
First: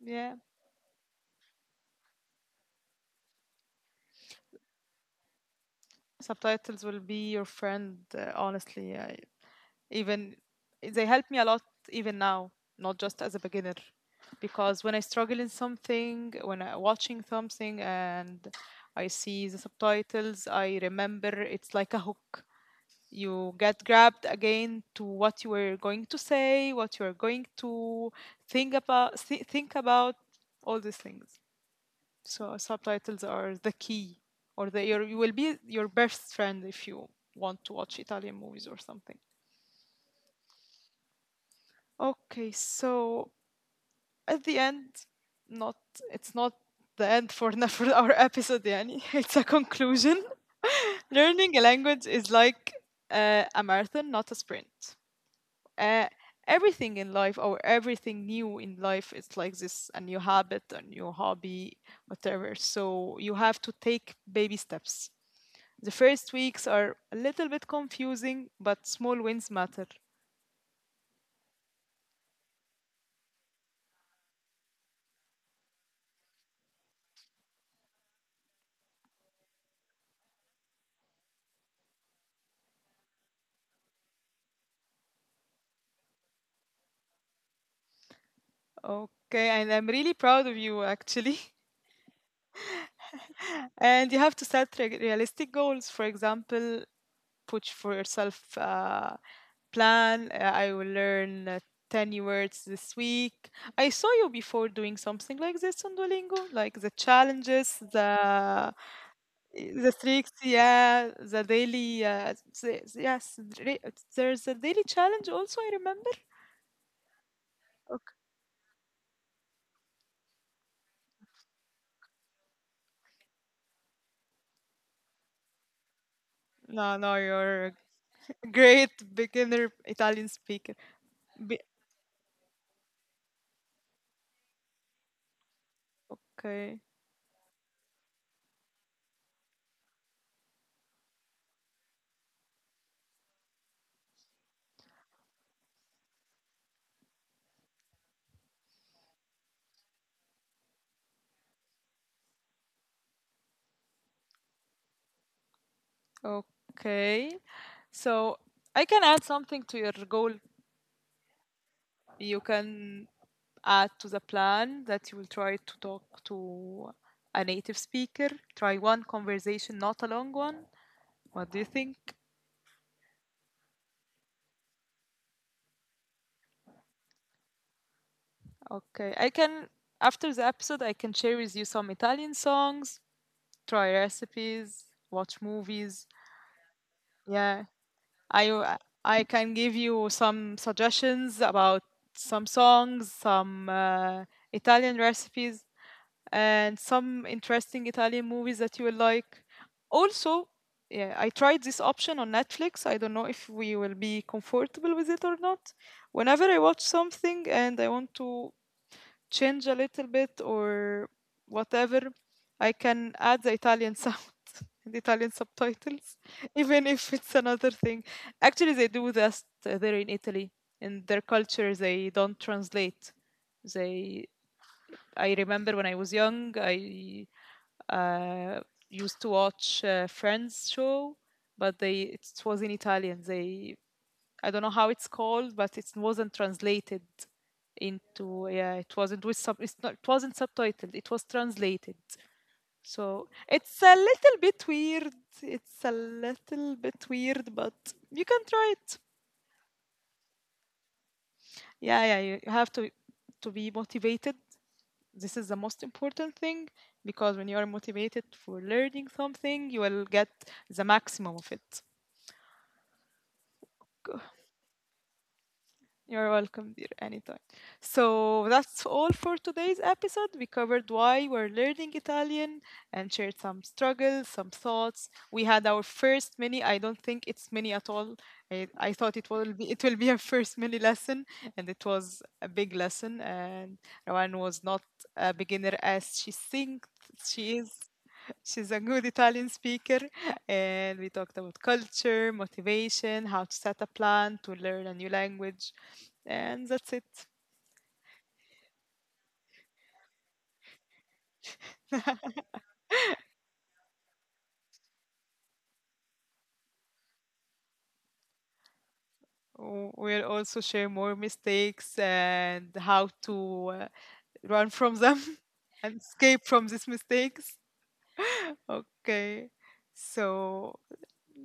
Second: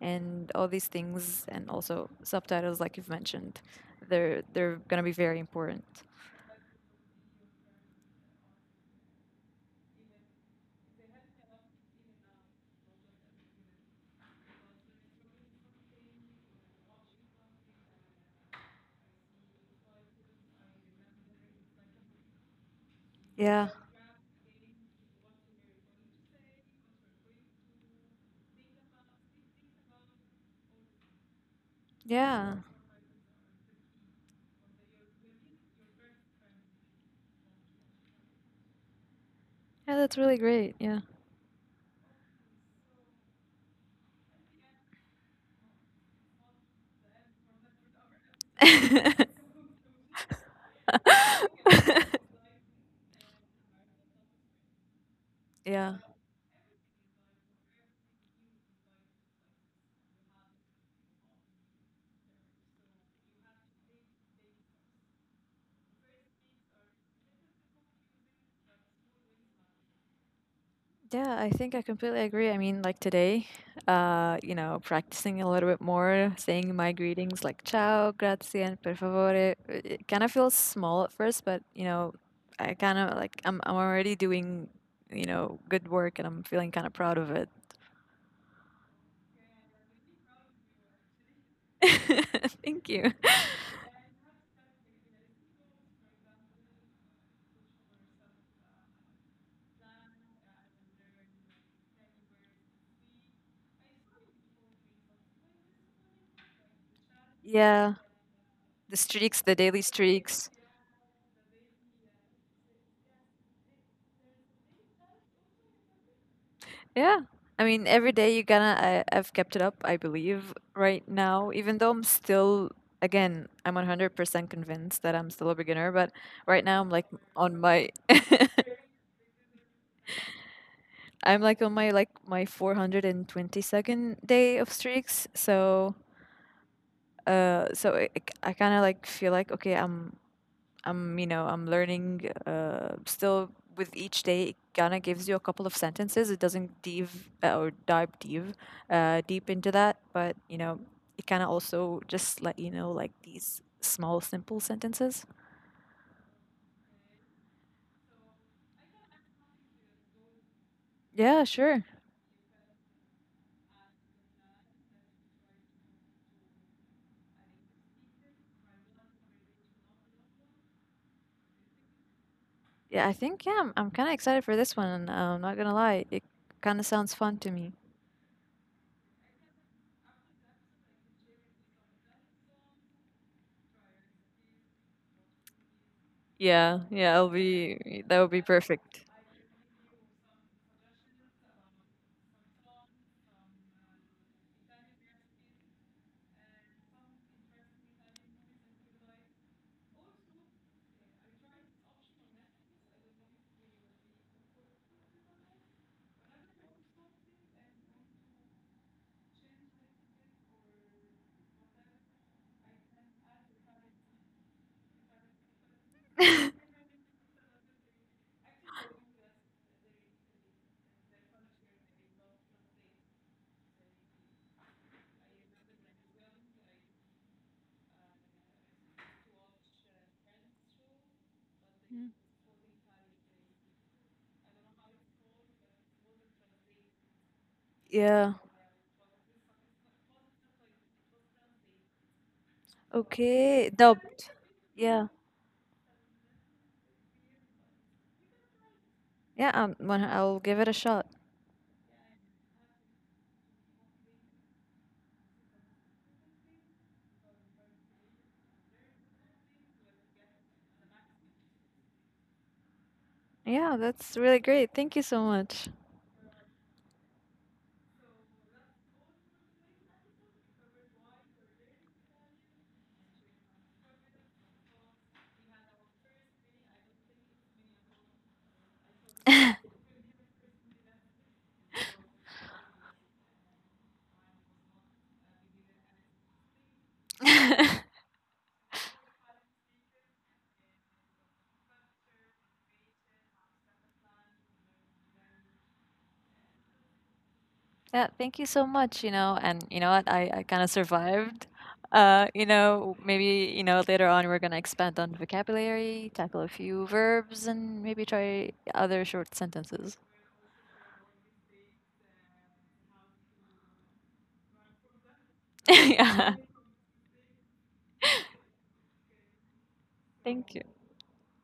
Speaker 1: Yeah,
Speaker 2: and all these things and also subtitles like you've mentioned they're gonna be very important.
Speaker 1: subtitles will be your friend, honestly. Even they help me a lot even now, not just as a beginner, because when I struggle in something, when I'm watching something and I see the subtitles, I remember, it's like a hook. You
Speaker 2: Yeah.
Speaker 1: get grabbed again to what you were going to say, what you are going to think about all these things.
Speaker 2: Yeah.
Speaker 1: So subtitles are the key, or you will be your best friend if you want to watch Italian movies or something.
Speaker 2: Yeah, that's really great. Yeah.
Speaker 1: Okay, so at the end, not it's not the end for for our episode, يعني. It's a conclusion. Learning a language is like a marathon, not a sprint.
Speaker 2: Yeah,
Speaker 1: Uh, everything in life or everything new in life is like this, a new habit, a new hobby, whatever. So you have to take baby steps. The first weeks are a little bit confusing, but small wins matter.
Speaker 2: yeah, I think I completely agree. I mean like today, you know practicing a little bit more saying my greetings like ciao, grazie, and per favore, it kind of feels small at first, but you know I kind of like I'm already doing you know good work, and I'm feeling kind of proud of it.
Speaker 1: Okay, and I'm really proud of you actually.
Speaker 2: Thank you.
Speaker 1: And you have to set realistic goals. For example, put for yourself a plan. I will learn 10 new words this week. I saw you before doing something like this on Duolingo, like the challenges,
Speaker 2: Yeah, the streaks, the daily
Speaker 1: the tricks,
Speaker 2: streaks.
Speaker 1: yeah, the daily, yes, re- there's a daily challenge also, I remember.
Speaker 2: Yeah. I mean, every day you gonna, I've kept it up, I believe, right now, even though I'm still, again, I'm 100% convinced that I'm still a beginner, but right now
Speaker 1: No, no,
Speaker 2: on
Speaker 1: you're a
Speaker 2: my,
Speaker 1: great beginner Italian speaker.
Speaker 2: I'm
Speaker 1: Be-
Speaker 2: like on my, like my 422nd day of streaks. So,
Speaker 1: okay,
Speaker 2: uh, so I, I kind of like feel like, okay, I'm, you know, I'm learning still with each day. It kind of gives you a couple of sentences. It doesn't dive deep, deep into that, but you know, it kind of also just let you know like these small, simple sentences.
Speaker 1: okay. So I can add something to your goal.
Speaker 2: Yeah, sure.
Speaker 1: You can add to the plan that you will try to talk to a native speaker. Try one conversation, not a long one. What do you think?
Speaker 2: Yeah, I think yeah, I'm kind of excited for this one. I'm not gonna lie, it kind of sounds fun to me.
Speaker 1: Okay, I can, after the episode, I can share with you some Italian songs, try recipes, watch movies.
Speaker 2: Yeah, yeah, it'll
Speaker 1: Yeah,
Speaker 2: be that would be
Speaker 1: I
Speaker 2: perfect.
Speaker 1: I can give you some suggestions about some songs, some Italian recipes, and some interesting Italian movies that you will like. Also, yeah, I tried this option on Netflix. I don't know if we will be comfortable with it or not. Whenever I watch something and I want to change a little bit or whatever, I can add the Italian sound and the Italian subtitles, even if it's another thing. Actually, they do that there in Italy. In their culture, they don't translate. They. I remember when I was young, I uh, used to watch Friends show, but they it was in Italian. They I don't know how it's called, but it wasn't translated
Speaker 2: Yeah.
Speaker 1: into yeah, it wasn't with sub it's not it wasn't subtitled, it was translated. So
Speaker 2: Okay.
Speaker 1: it's a
Speaker 2: Dubbed.
Speaker 1: little bit
Speaker 2: Yeah.
Speaker 1: weird. It's a little bit weird, but you can try it.
Speaker 2: Yeah. Um, I'll give it a shot.
Speaker 1: Yeah, yeah, you have to be motivated. This is the most important thing because when you are motivated for learning something, you will get the maximum of it.
Speaker 2: Yeah, that's really great. Thank you so much.
Speaker 1: You're welcome, dear, anytime. So that's all for today's episode. We covered why we're learning Italian and shared some struggles, some thoughts. We had our first mini. I don't think it's mini at all. I thought it will be a first mini lesson, and it was a big lesson. And Rowan was not a beginner as she thinks she is. She's a good Italian speaker, and we talked about culture, motivation, how to set a plan to learn a new language, and that's it.
Speaker 2: Yeah, thank you so much, you know, and you know what, I kind of survived. You know, maybe, you know, later on we're gonna expand on vocabulary, tackle a few verbs, and maybe try other short sentences.
Speaker 1: We'll also share more mistakes and how to run from them, and
Speaker 2: Yeah,
Speaker 1: escape from these mistakes. Okay,
Speaker 2: thank you.
Speaker 1: so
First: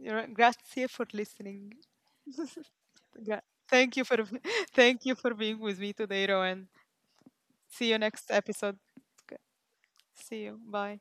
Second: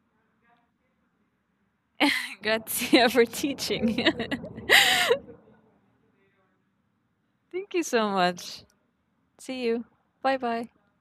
Speaker 1: grazie for listening.
Speaker 2: Grazie for
Speaker 1: Gra- Thank you
Speaker 2: teaching.
Speaker 1: for thank you for being with me today, Rowan.
Speaker 2: Thank you
Speaker 1: See you
Speaker 2: so
Speaker 1: next
Speaker 2: much.
Speaker 1: episode. Okay,
Speaker 2: See you. Bye
Speaker 1: see you.
Speaker 2: bye.
Speaker 1: Bye.